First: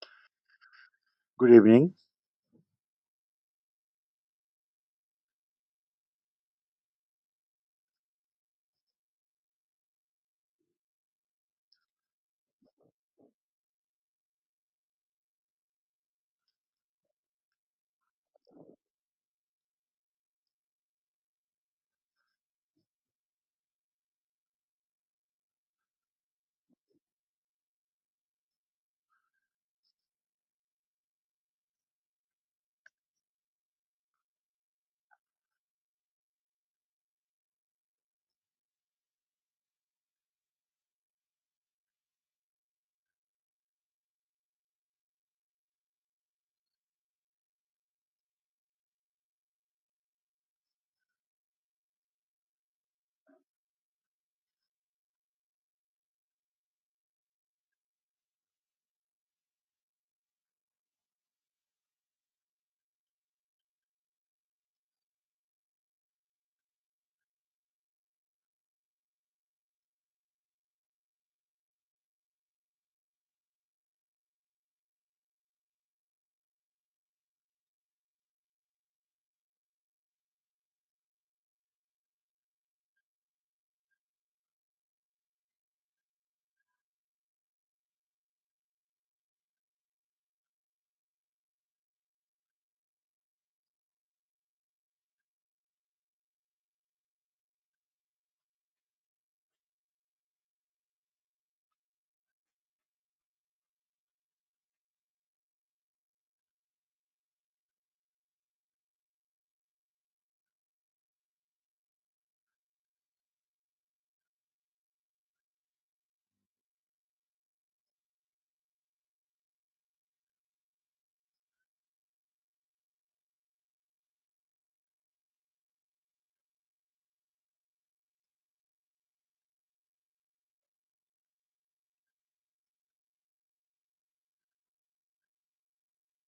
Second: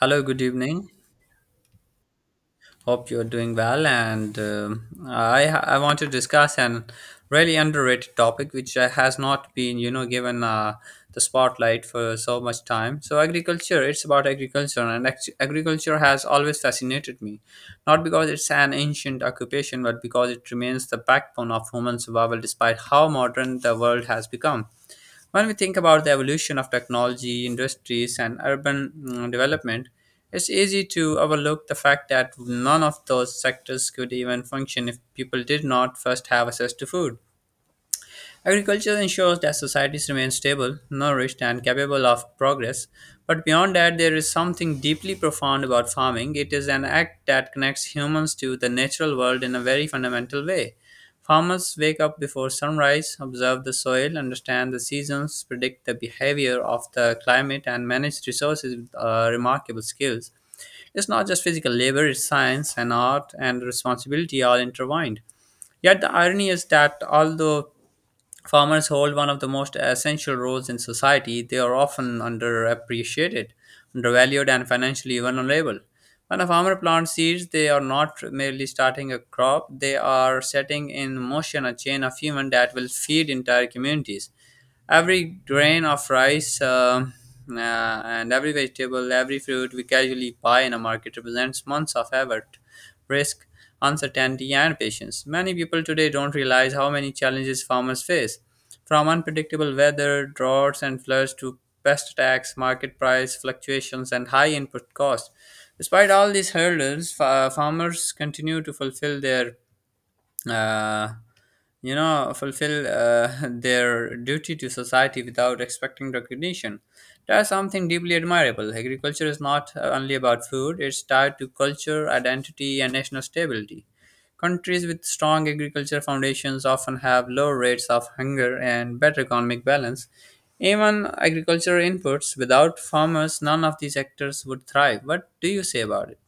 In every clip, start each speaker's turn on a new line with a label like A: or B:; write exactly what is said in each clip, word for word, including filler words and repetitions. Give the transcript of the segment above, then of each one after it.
A: Hello, good evening.
B: Good evening.
A: Hope you're doing well. And um I I want to discuss an really underrated topic which uh, has not been you know given uh, the spotlight for so much time. So agriculture, it's about agriculture, and act- agriculture has always fascinated me, not because it's an ancient occupation, but because it remains the backbone of human survival despite how modern the world has become. When we think about the evolution of technology, industries, and urban mm, development, it's easy to overlook the fact that none of those sectors could even function if people did not first have access to food. Agriculture ensures that societies remain stable, nourished, and capable of progress. But beyond that, there is something deeply profound about farming. It is an act that connects humans to the natural world in a very fundamental way. Farmers wake up before sunrise, observe the soil, understand the seasons, predict the behavior of the climate, and manage resources with uh, remarkable skills. It's not just physical labor, it's science and art and responsibility all intertwined. Yet the irony is that although farmers hold one of the most essential roles in society, they are often underappreciated, undervalued, and financially vulnerable. When a farmer plants seeds, they are not merely starting a crop, they are setting in motion a chain of human that will feed entire communities. Every grain of rice um, uh, and every vegetable, every fruit we casually buy in a market represents months of effort, risk, uncertainty, and patience. Many people today don't realize how many challenges farmers face, from unpredictable weather, droughts, and floods to pest attacks, market price fluctuations, and high input costs. Despite all these hurdles, fa- farmers continue to fulfill their uh, you know, fulfill uh, their duty to society without expecting recognition. That's something deeply admirable. Agriculture is not uh, only about food, it's tied to culture, identity, and national stability. Countries with strong agriculture foundations often have low rates of hunger and better economic balance. Even agricultural inputs, without farmers, none of these sectors would thrive. What do you say about it?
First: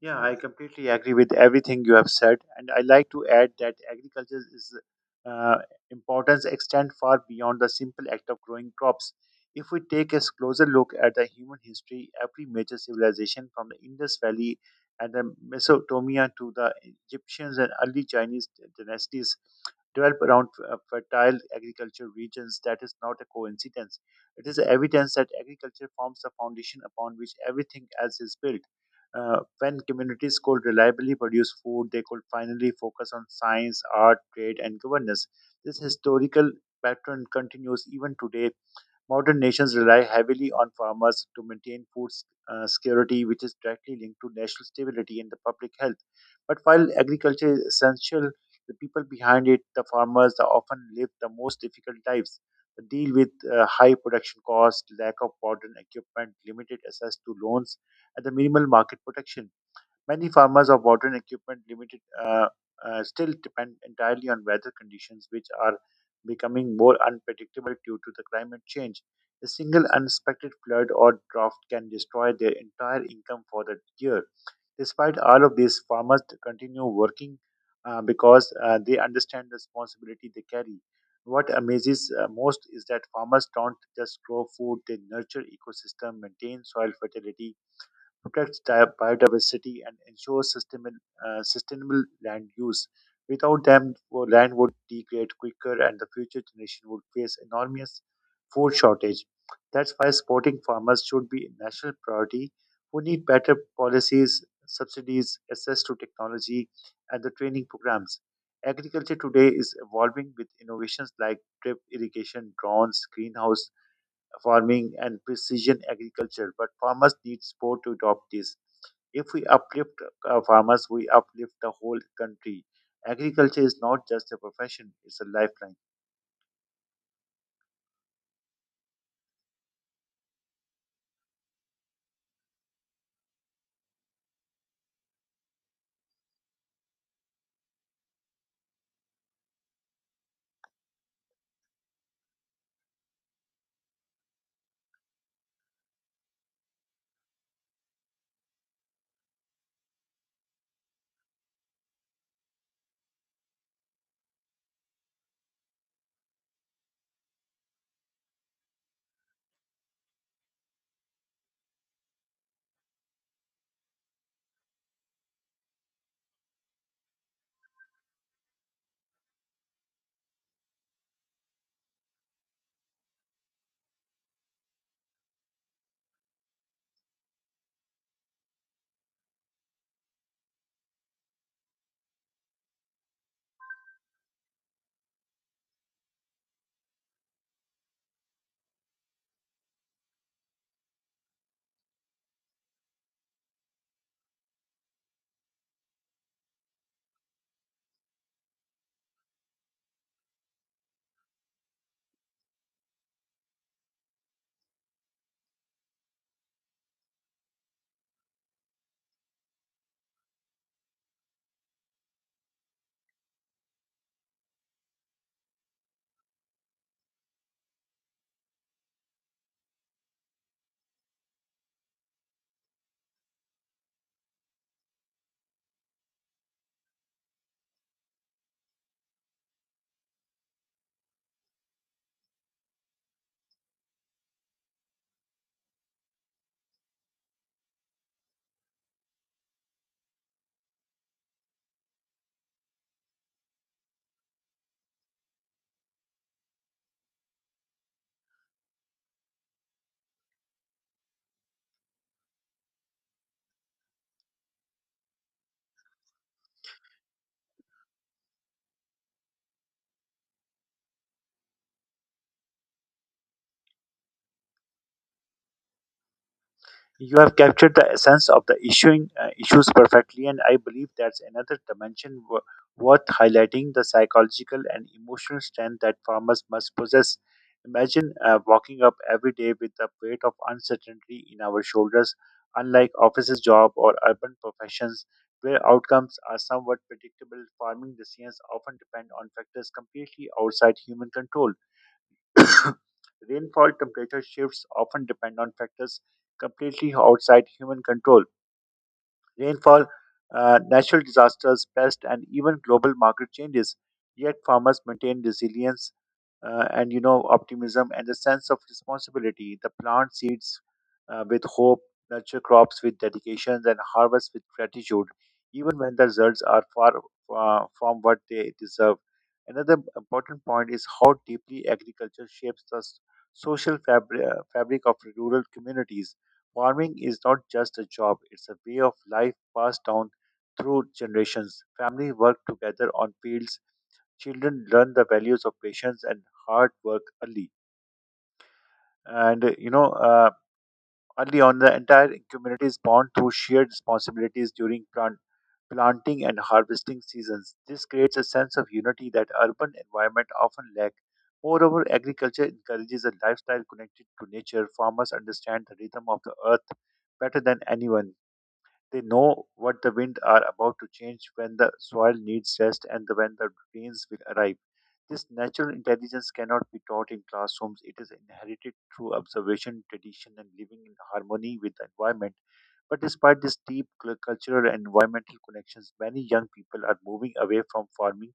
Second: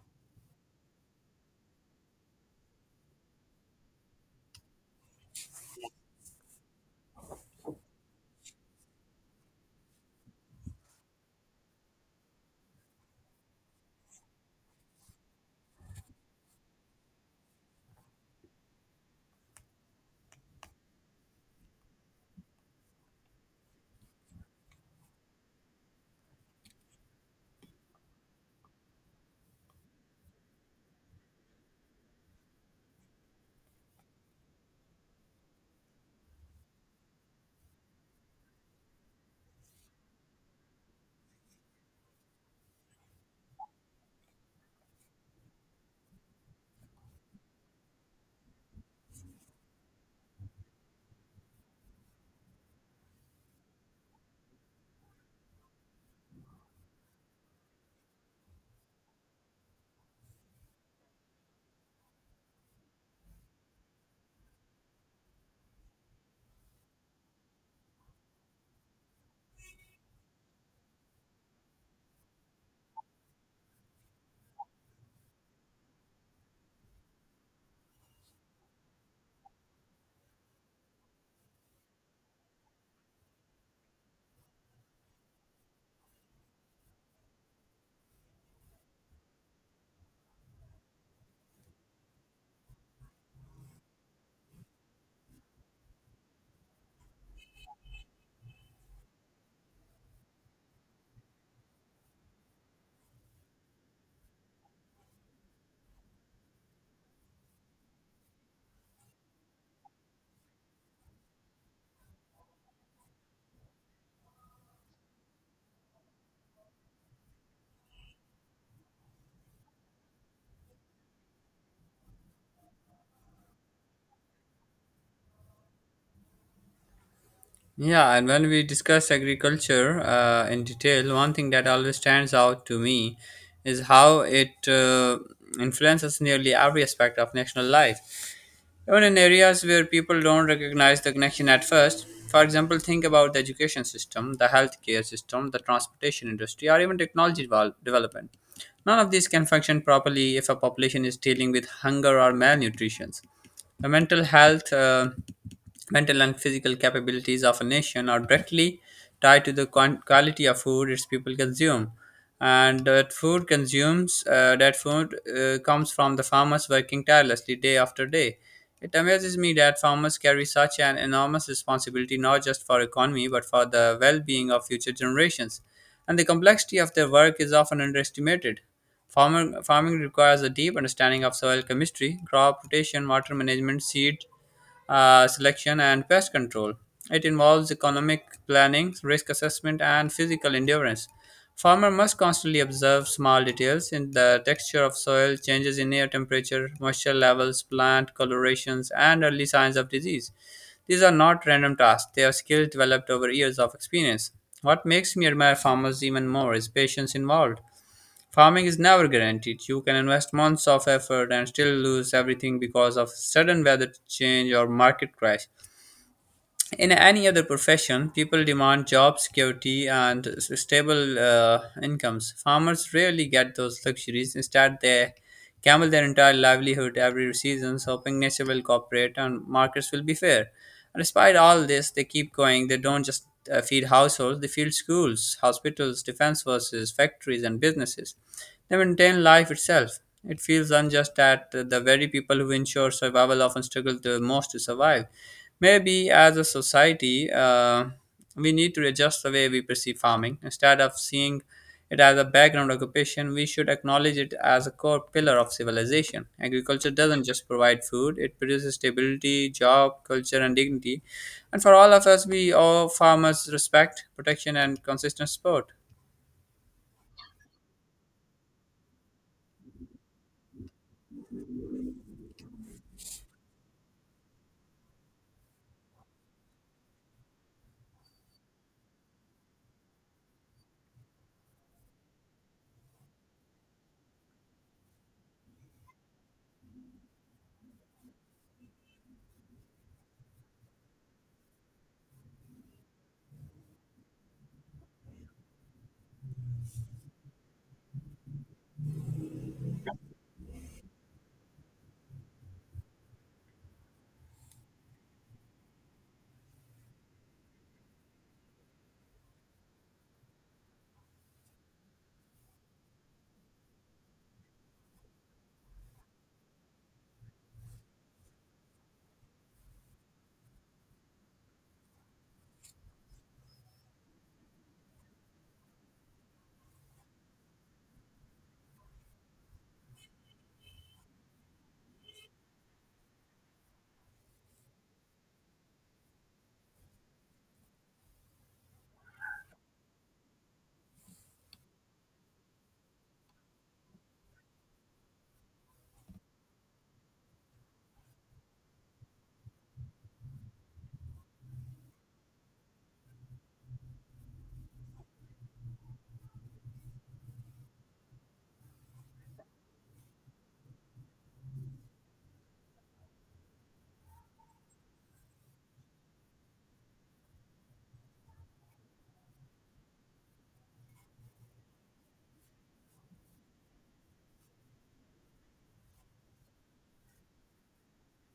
B: Yeah, I completely agree with everything you have said, and I like to add that agriculture is uh, importance extend far beyond the simple act of growing crops. If we take a closer look at the human history, every major civilization from the Indus Valley and the Mesopotamia to the Egyptians and early Chinese dynasties developed around uh, fertile agriculture regions. That is not a coincidence. It is evidence that agriculture forms the foundation upon which everything else is built. Uh, when communities could reliably produce food, they could finally focus on science, art, trade, and governance. This historical pattern continues even today. Modern nations rely heavily on farmers to maintain food s- uh, security, which is directly linked to national stability and the public health. But while agriculture is essential, the people behind it, the farmers, they often live the most difficult lives. They deal with uh, high production costs, lack of modern equipment, limited access to loans, and the minimal market protection. Many farmers of modern equipment limited uh, uh, Still depend entirely on weather conditions, which are becoming more unpredictable due to the climate change. A single unexpected flood or drought can destroy their entire income for the year. Despite all of this, farmers continue working uh, because uh, they understand the responsibility they carry. What amazes uh, most is that farmers don't just grow food; they nurture ecosystem, maintain soil fertility, protects di- biodiversity, and ensures sustainable, uh, sustainable land use. Without them, wo- land would degrade quicker, and the future generation would face enormous food shortage. That's why supporting farmers should be a national priority. We need better policies, subsidies, access to technology, and the training programs. Agriculture today is evolving with innovations like drip irrigation, drones, greenhouse farming and precision agriculture, but farmers need support to adopt this. If we uplift uh, farmers, we uplift the whole country. Agriculture is not just a profession, it's a lifeline.
A: Yeah, and when we discuss agriculture uh, in detail, one thing that always stands out to me is how it uh, influences nearly every aspect of national life. Even in areas where people don't recognize the connection at first, for example, think about the education system, the healthcare system, the transportation industry, or even technology devel- development. None of these can function properly if a population is dealing with hunger or malnutrition. The mental health, uh, mental and physical capabilities of a nation are directly tied to the quan- quality of food its people consume. And that food consumes, uh, that food uh, comes from the farmers working tirelessly day after day. It amazes me that farmers carry such an enormous responsibility not just for economy but for the well-being of future generations, and the complexity of their work is often underestimated. Farmer, farming requires a deep understanding of soil chemistry, crop rotation, water management, seed uh, selection, and pest control. It involves economic planning, risk assessment, and physical endurance. Farmer must constantly observe small details in the texture of soil, changes in air temperature, moisture levels, plant colorations, and early signs of disease. These are not random tasks, they are skills developed over years of experience. What makes Myanmar farmers even more is patience involved. Farming is never guaranteed. You can invest months of effort and still lose everything because of sudden weather change or market crash. In any other profession, people demand job security and s- stable uh, incomes. Farmers rarely get those luxuries. Instead, they gamble their entire livelihood every season, hoping nature will cooperate and markets will be fair. And despite all this, they keep going. They don't just uh, feed households, they feed schools, hospitals, defense forces, factories, and businesses. They maintain life itself. It feels unjust that the very people who ensure survival often struggle the most to survive. Maybe as a society, uh, we need to adjust the way we perceive farming. Instead of seeing it as a background occupation, we should acknowledge it as a core pillar of civilization. Agriculture doesn't just provide food, it produces stability, job, culture, and dignity. And for all of us, we owe farmers respect, protection, and consistent support.
B: You have captured the essence of the issuing uh, issues perfectly, and I believe that's another dimension w- worth highlighting: the psychological and emotional strength that farmers must possess. Imagine uh, walking up every day with the weight of uncertainty in our shoulders. Unlike offices job or urban professions, where outcomes are somewhat predictable, farming decisions often depend on factors completely outside human control. Rainfall temperature shifts often depend on factors completely outside human control rainfall, uh, natural disasters, pests, and even global market changes. Yet farmers maintain resilience uh, and you know optimism and a sense of responsibility. The plant seeds uh, with hope, nurture crops with dedication, and harvest with gratitude, even when the results are far uh, from what they deserve. Another important point is how deeply agriculture shapes the s- social fabric, uh, fabric of rural communities. Farming is not just a job, it's a way of life passed down through generations. Families work together on fields, children learn the values of patience and hard work early. And uh, you know, uh, Early on, the entire community is bound through shared responsibilities during plant, planting and harvesting seasons. This creates a sense of unity that urban environment often lack. Moreover, agriculture encourages a lifestyle connected to nature. Farmers understand the rhythm of the earth better than anyone. They know what the wind are about to change when the soil needs rest and the, when the rains will arrive. This natural intelligence cannot be taught in classrooms. It is inherited through observation, tradition, and living in harmony with the environment. But despite these deep cul- cultural and environmental connections, many young people are moving away from farming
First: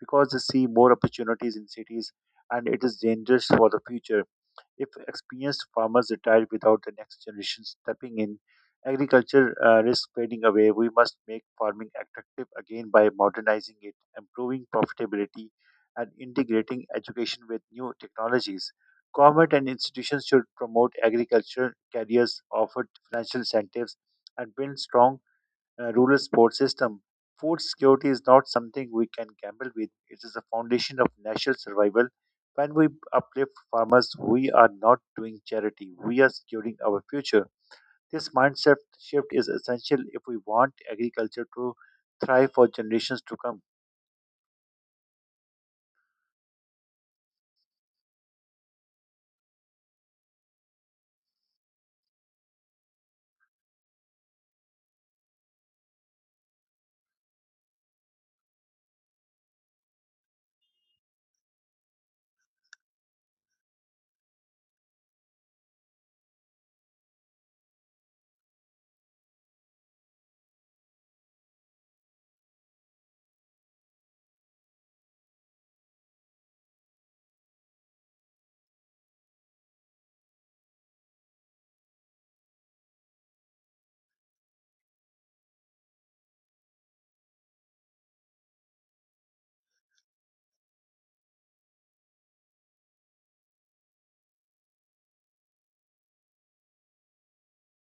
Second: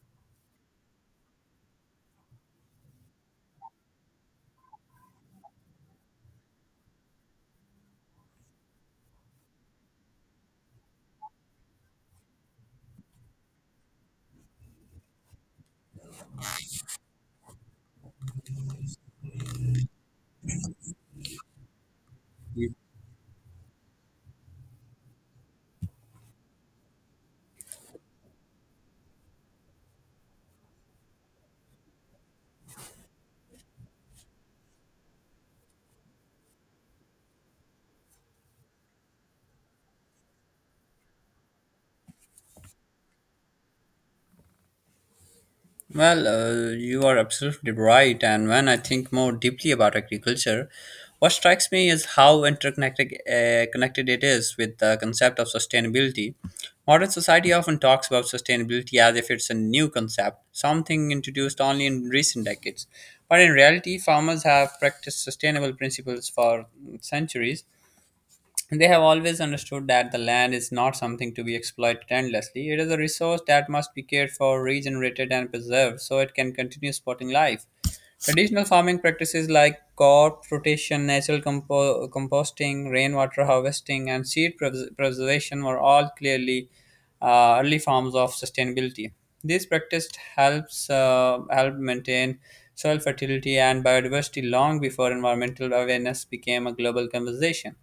B: because they see more opportunities in cities and it is dangerous for the future. If experienced farmers retire without the next generation stepping in, agriculture uh, risks fading away. We must make farming attractive again by modernizing it, improving profitability, and integrating education with new technologies. Government and institutions should promote agriculture careers, offer financial incentives, and build strong uh, rural sports system. Food security is not something we can gamble with. It is the foundation of national survival. When we uplift farmers, we are not doing charity. We are securing our future. This mindset shift is essential if we want agriculture to thrive for generations to come.
A: Well, uh, you are absolutely right. And when I think more deeply about agriculture, what strikes me is how interconnected uh, connected it is with the concept of sustainability. Modern society often talks about sustainability as if it's a new concept, something introduced only in recent decades. But in reality, farmers have practiced sustainable principles for centuries. They have always understood that the land is not something to be exploited endlessly. It is a resource that must be cared for, regenerated, and preserved so it can continue supporting life. Traditional farming practices like crop rotation, natural compo- composting, rainwater harvesting, and seed pres- preservation were all clearly uh, early forms of sustainability. This practice helps uh, help maintain soil fertility and biodiversity long before environmental awareness became a global conversation.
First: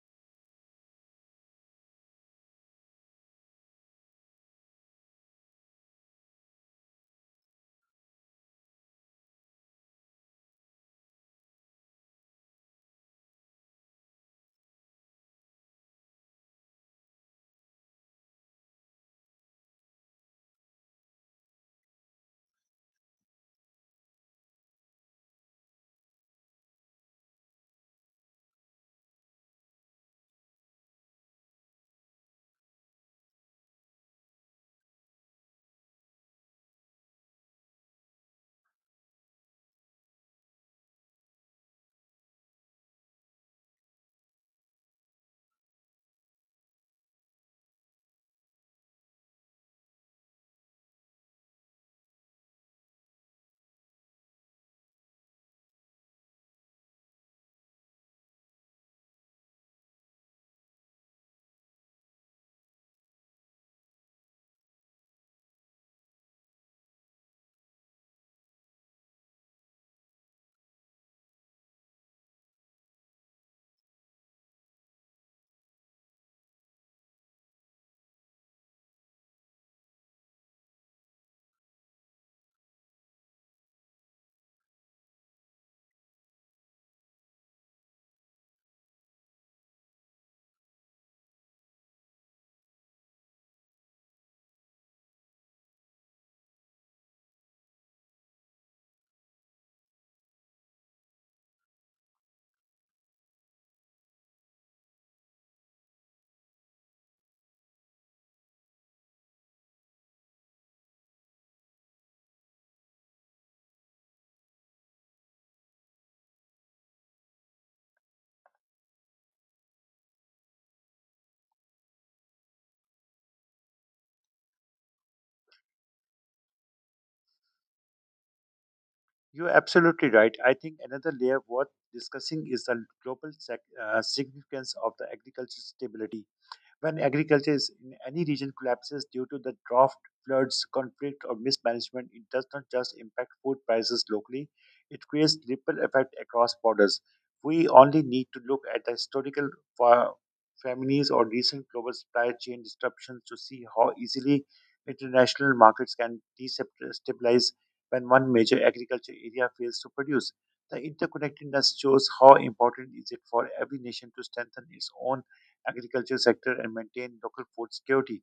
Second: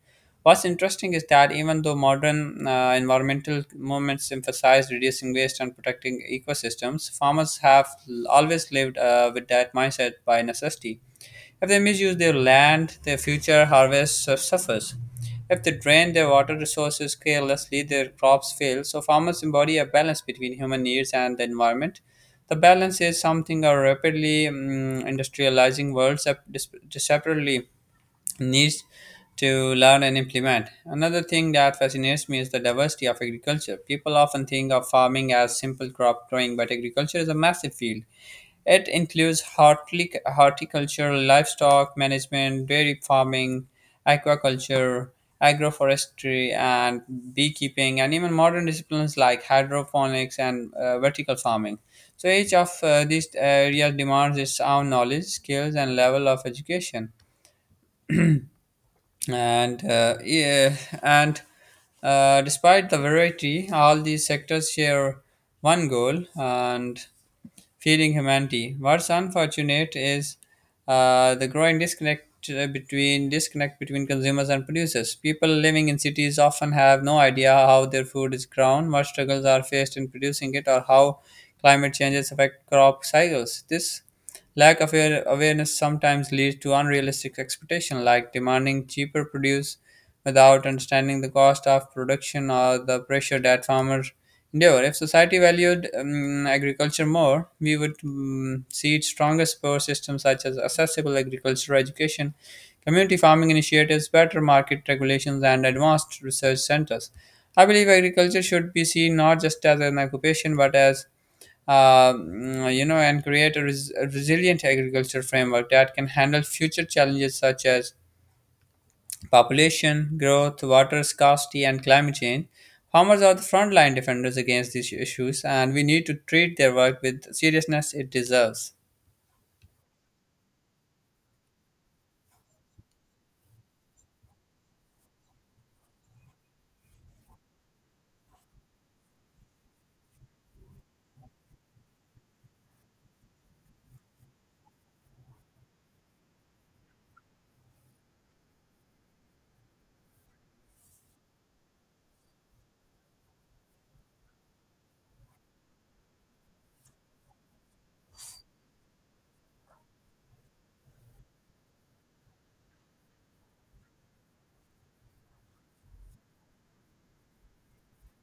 A: What's interesting is that even though modern uh, environmental movements emphasize reducing waste and protecting ecosystems, farmers have l- always lived uh, with that mindset by necessity. If they misuse their land, their future harvest su- suffers. If they drain their water resources carelessly, their crops fail. So, farmers embody a balance between human needs and the environment. The balance is something our rapidly mm industrializing world sep- dis- separately needs to learn and implement. Another thing that fascinates me is the diversity of agriculture. People often think of farming as simple crop growing, but agriculture is a massive field. It includes hortic- horticulture, livestock management, dairy farming, aquaculture, agroforestry, and beekeeping, and even modern disciplines like hydroponics and uh, vertical farming. So each of uh, these areas demands its own knowledge, skills, and level of education and uh, yeah, and uh, despite the variety, all these sectors share one goal and feeding humanity. What's unfortunate is uh, the growing disconnect uh, between disconnect between consumers and producers. People living in cities often have no idea how their food is grown, what struggles are faced in producing it, or how climate changes affect crop cycles. This lack of aware- awareness sometimes leads to unrealistic expectations, like demanding cheaper produce without understanding the cost of production or the pressure that farmers endure. If society valued um, agriculture more, we would um, see stronger support systems such as accessible agricultural education, community farming initiatives, better market regulations, and advanced research centers. I believe agriculture should be seen not just as an occupation but as uh, mm, you know, and create a res- a resilient agriculture framework that can handle future challenges such as population growth, water scarcity, and climate change. Farmers are the frontline defenders against these issues, and we need to treat their work with the seriousness it deserves.
B: You're absolutely right. I think another layer worth discussing is the global sec- uh, significance of the agricultural stability. When agriculture is in any region collapses due to the drought, floods, conflict, or mismanagement, it does not just impact food prices locally, it creates ripple effect across borders. We only need to look at the historical fa- families or recent global supply chain disruptions to see how easily international markets can destabilize when one major agriculture area fails to produce. The interconnectedness shows how important is it for every nation to strengthen its own agriculture sector and maintain local food security.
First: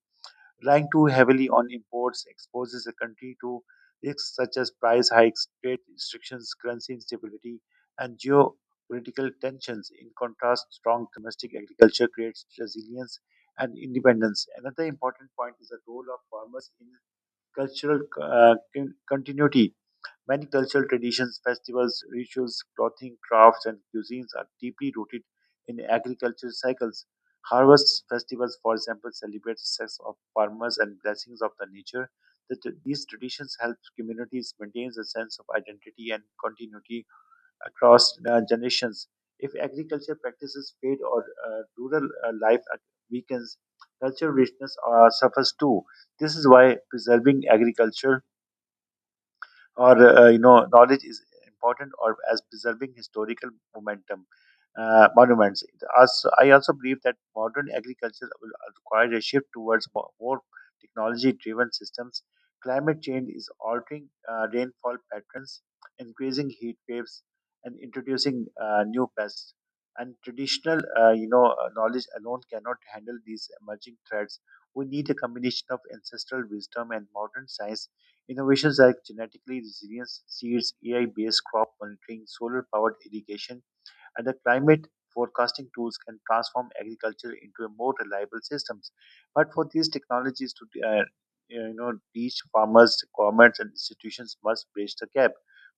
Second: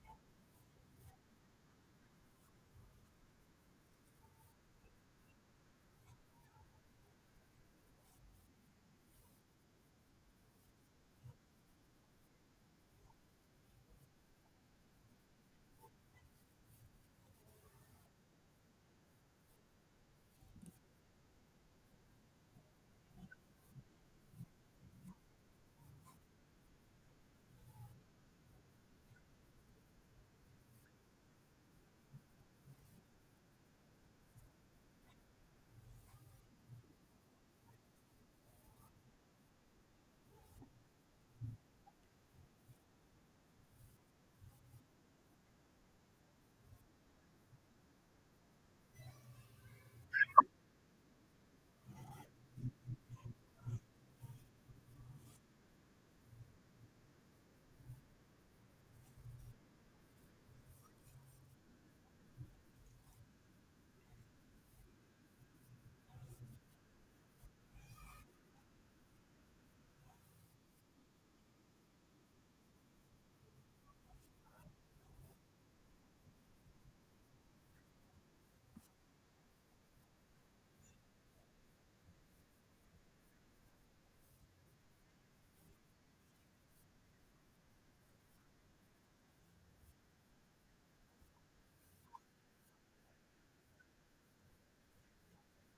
B: Relying too heavily on imports exposes the country to risks such as price hikes, trade restrictions, currency instability, and geopolitical tensions. In contrast, strong domestic agriculture creates resilience and independence. Another important point is the role of farmers in cultural uh, con- continuity. Many cultural traditions, festivals, rituals, clothing, crafts, and cuisines are deeply rooted in agricultural cycles. Harvest festivals, for example, celebrate success of farmers and blessings of the nature. The, t- these traditions help communities maintain a sense of identity and continuity across uh, generations. If agriculture practices fade or uh, rural uh, life uh, weakens, cultural richness uh, suffers too. This is why preserving agriculture or uh, you know knowledge is important or as preserving historical momentum uh, monuments. Also, I also believe that modern agriculture will require a shift towards mo- more technology-driven systems. Climate change is altering uh, rainfall patterns, increasing heat waves, and introducing uh, new pests. And traditional, uh, you know, uh, knowledge alone cannot handle these emerging threats. We need a combination of ancestral wisdom and modern science. Innovations like genetically resilient seeds, A I based crop monitoring, solar powered irrigation, and the climate forecasting tools can transform agriculture into a more reliable systems. But for these technologies to uh, you know reach farmers, governments, and institutions must bridge the gap.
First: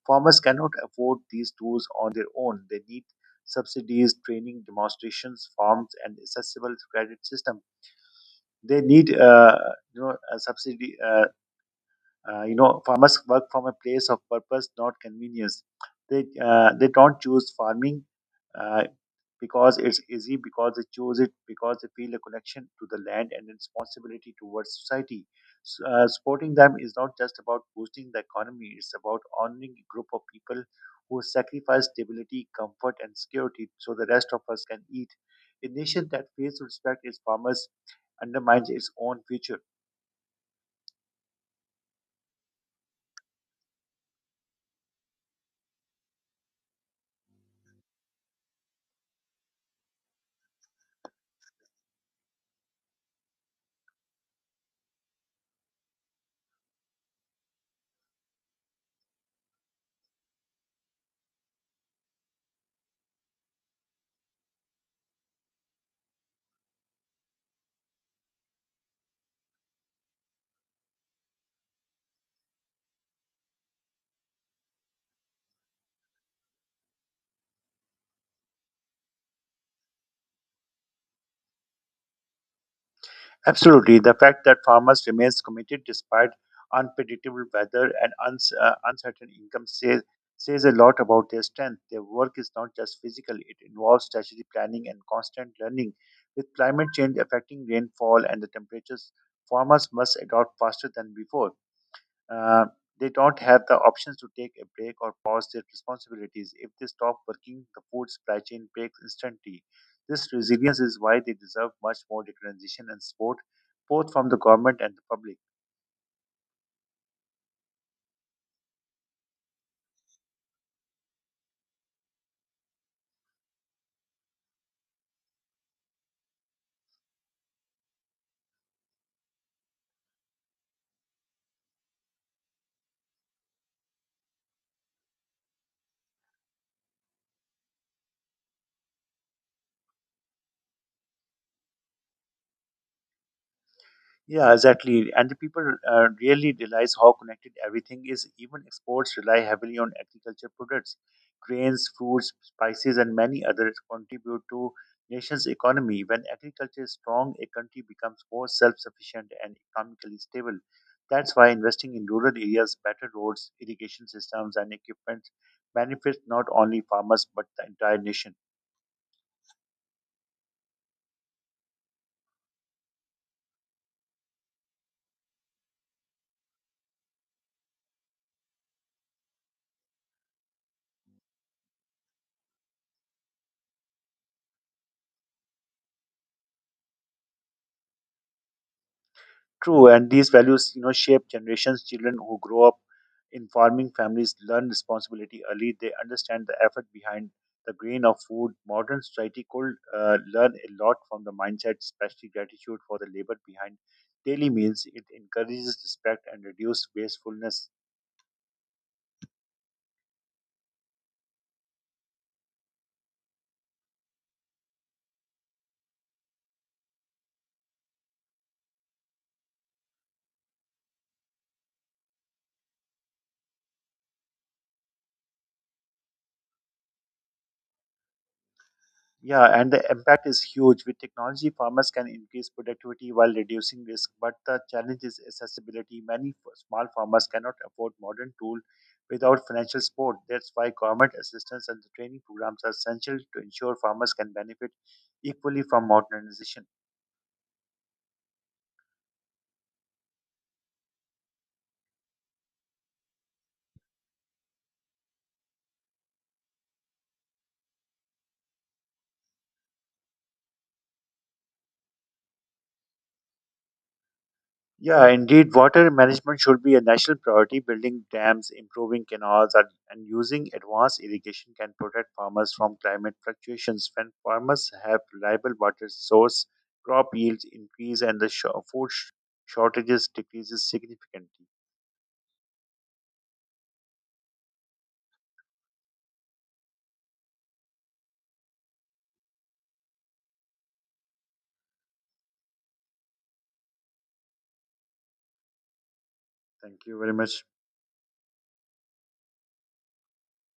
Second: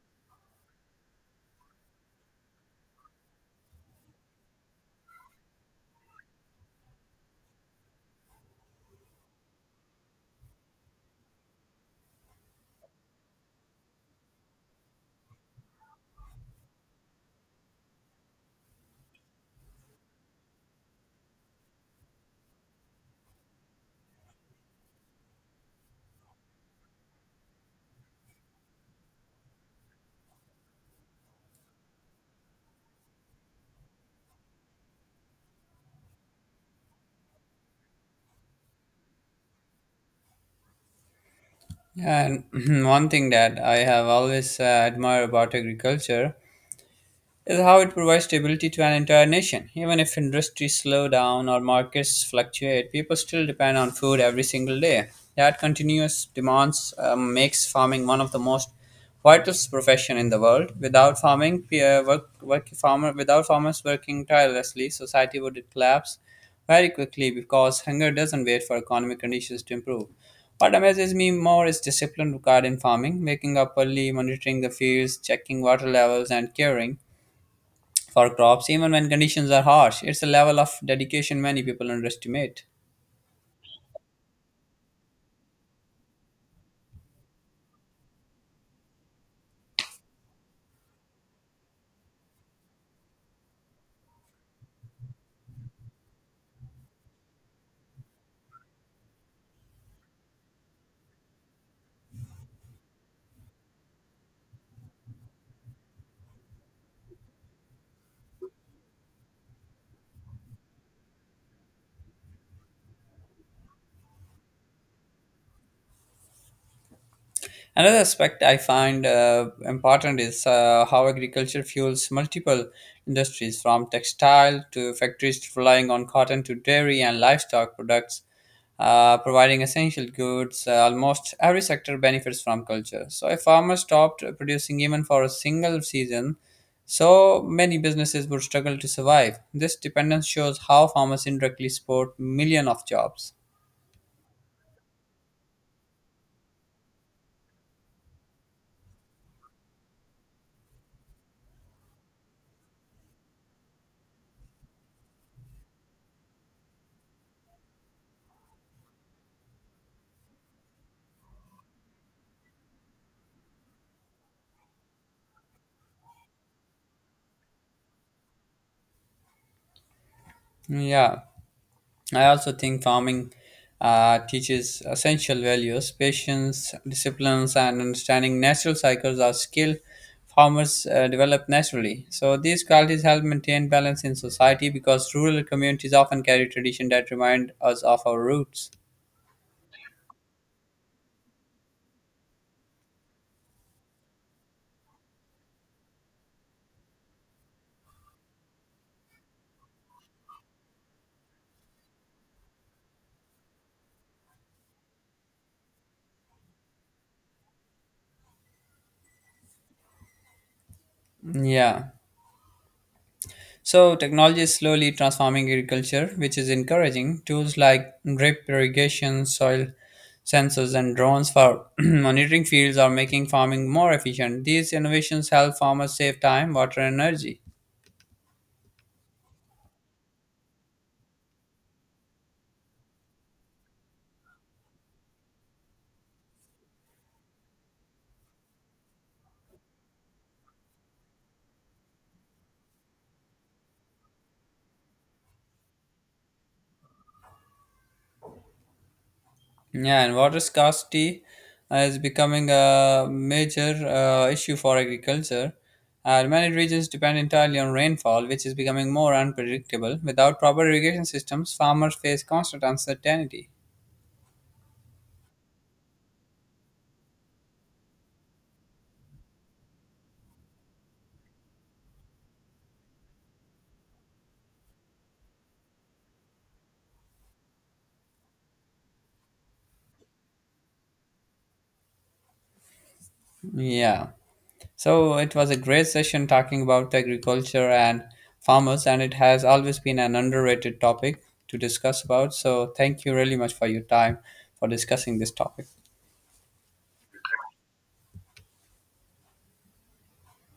B: Farmers cannot afford these tools on their own. They need subsidies, training, demonstrations, farms, and accessible credit system. They need uh, you know a subsidy. Uh, uh, you know, farmers work from a place of purpose, not convenience. They uh, they don't choose farming uh, because it's easy, because they choose it because they feel a connection to the land and responsibility towards society. S- uh, supporting them is not just about boosting the economy; it's about honoring a group of people who sacrifice stability, comfort, and security so the rest of us can eat. A nation that fails to respect its farmers undermines its own future.
A: Yeah. And One thing that I have always uh, admired about agriculture is how it provides stability to an entire nation. Even if industries slow down or markets fluctuate, people still depend on food every single day. That continuous demands um, makes farming one of the most vital profession in the world. Without farming, pe- uh, work, work farmer without farmers working tirelessly, society would collapse very quickly because hunger doesn't wait for economic conditions to improve. What amazes me more is discipline required in farming, waking up early, monitoring the fields, checking water levels, and caring for crops even when conditions are harsh. It's a level of dedication many people underestimate.
B: Absolutely. The fact that farmers remains committed despite unpredictable weather and uns- uh, uncertain income says, says a lot about their strength. Their work is not just physical, it involves strategic planning and constant learning. With climate change affecting rainfall and the temperatures, farmers must adopt faster than before. Uh, they don't have the options to take a break or pause their responsibilities. If they stop working, the food supply chain breaks instantly. This resilience is why they deserve much more recognition and support, both from the government and the public.
A: Another aspect I find uh, important is uh, how agriculture fuels multiple industries, from textile to factories relying on cotton to dairy and livestock products, uh, providing essential goods. Uh, almost every sector benefits from culture. So, if farmers stopped producing even for a single season, so many businesses would struggle to survive. This dependence shows how farmers indirectly support millions of jobs.
B: Yeah, exactly. And the people uh, really realize how connected everything is. Even exports rely heavily on agriculture products. Grains, fruits, spices, and many others contribute to nation's economy. When agriculture is strong, a country becomes more self-sufficient and economically stable. That's why investing in rural areas, better roads, irrigation systems, and equipment benefits not only farmers but the entire nation.
A: Yeah. I also think farming uh, teaches essential values. Patience, disciplines, and understanding natural cycles are skills farmers uh, develop naturally. So these qualities help maintain balance in society because rural communities often carry tradition that remind us of our roots.
B: True, and these values, you know, shape generations. Children who grow up in farming families learn responsibility early. They understand the effort behind the grain of food. Modern society could uh, learn a lot from the mindset, especially gratitude for the labor behind daily meals. It encourages respect and reduces wastefulness.
A: Yeah. So, technology is slowly transforming agriculture, which is encouraging. Tools like drip irrigation, soil sensors, and drones for monitoring fields are making farming more efficient. These innovations help farmers save time, water, and energy.
B: Yeah, and the impact is huge. With technology, farmers can increase productivity while reducing risk, but the challenge is accessibility. Many f- small farmers cannot afford modern tools without financial support. That's why government assistance and the training programs are essential to ensure farmers can benefit equally from modernization.
A: Yeah, and water scarcity is becoming a major uh, issue for agriculture. And many regions depend entirely on rainfall, which is becoming more unpredictable. Without proper irrigation systems, farmers face constant uncertainty.
B: Yeah, indeed, water management should be a national priority. Building dams, improving canals, and, and using advanced irrigation can protect farmers from climate fluctuations. When farmers have reliable water source, crop yields increase and the sh- food sh- shortages decreases significantly.
A: Yeah. So it was a great session talking about agriculture and farmers, and it has always been an underrated topic to discuss about. So thank you really much for your time for discussing this topic.
B: Thank you very much.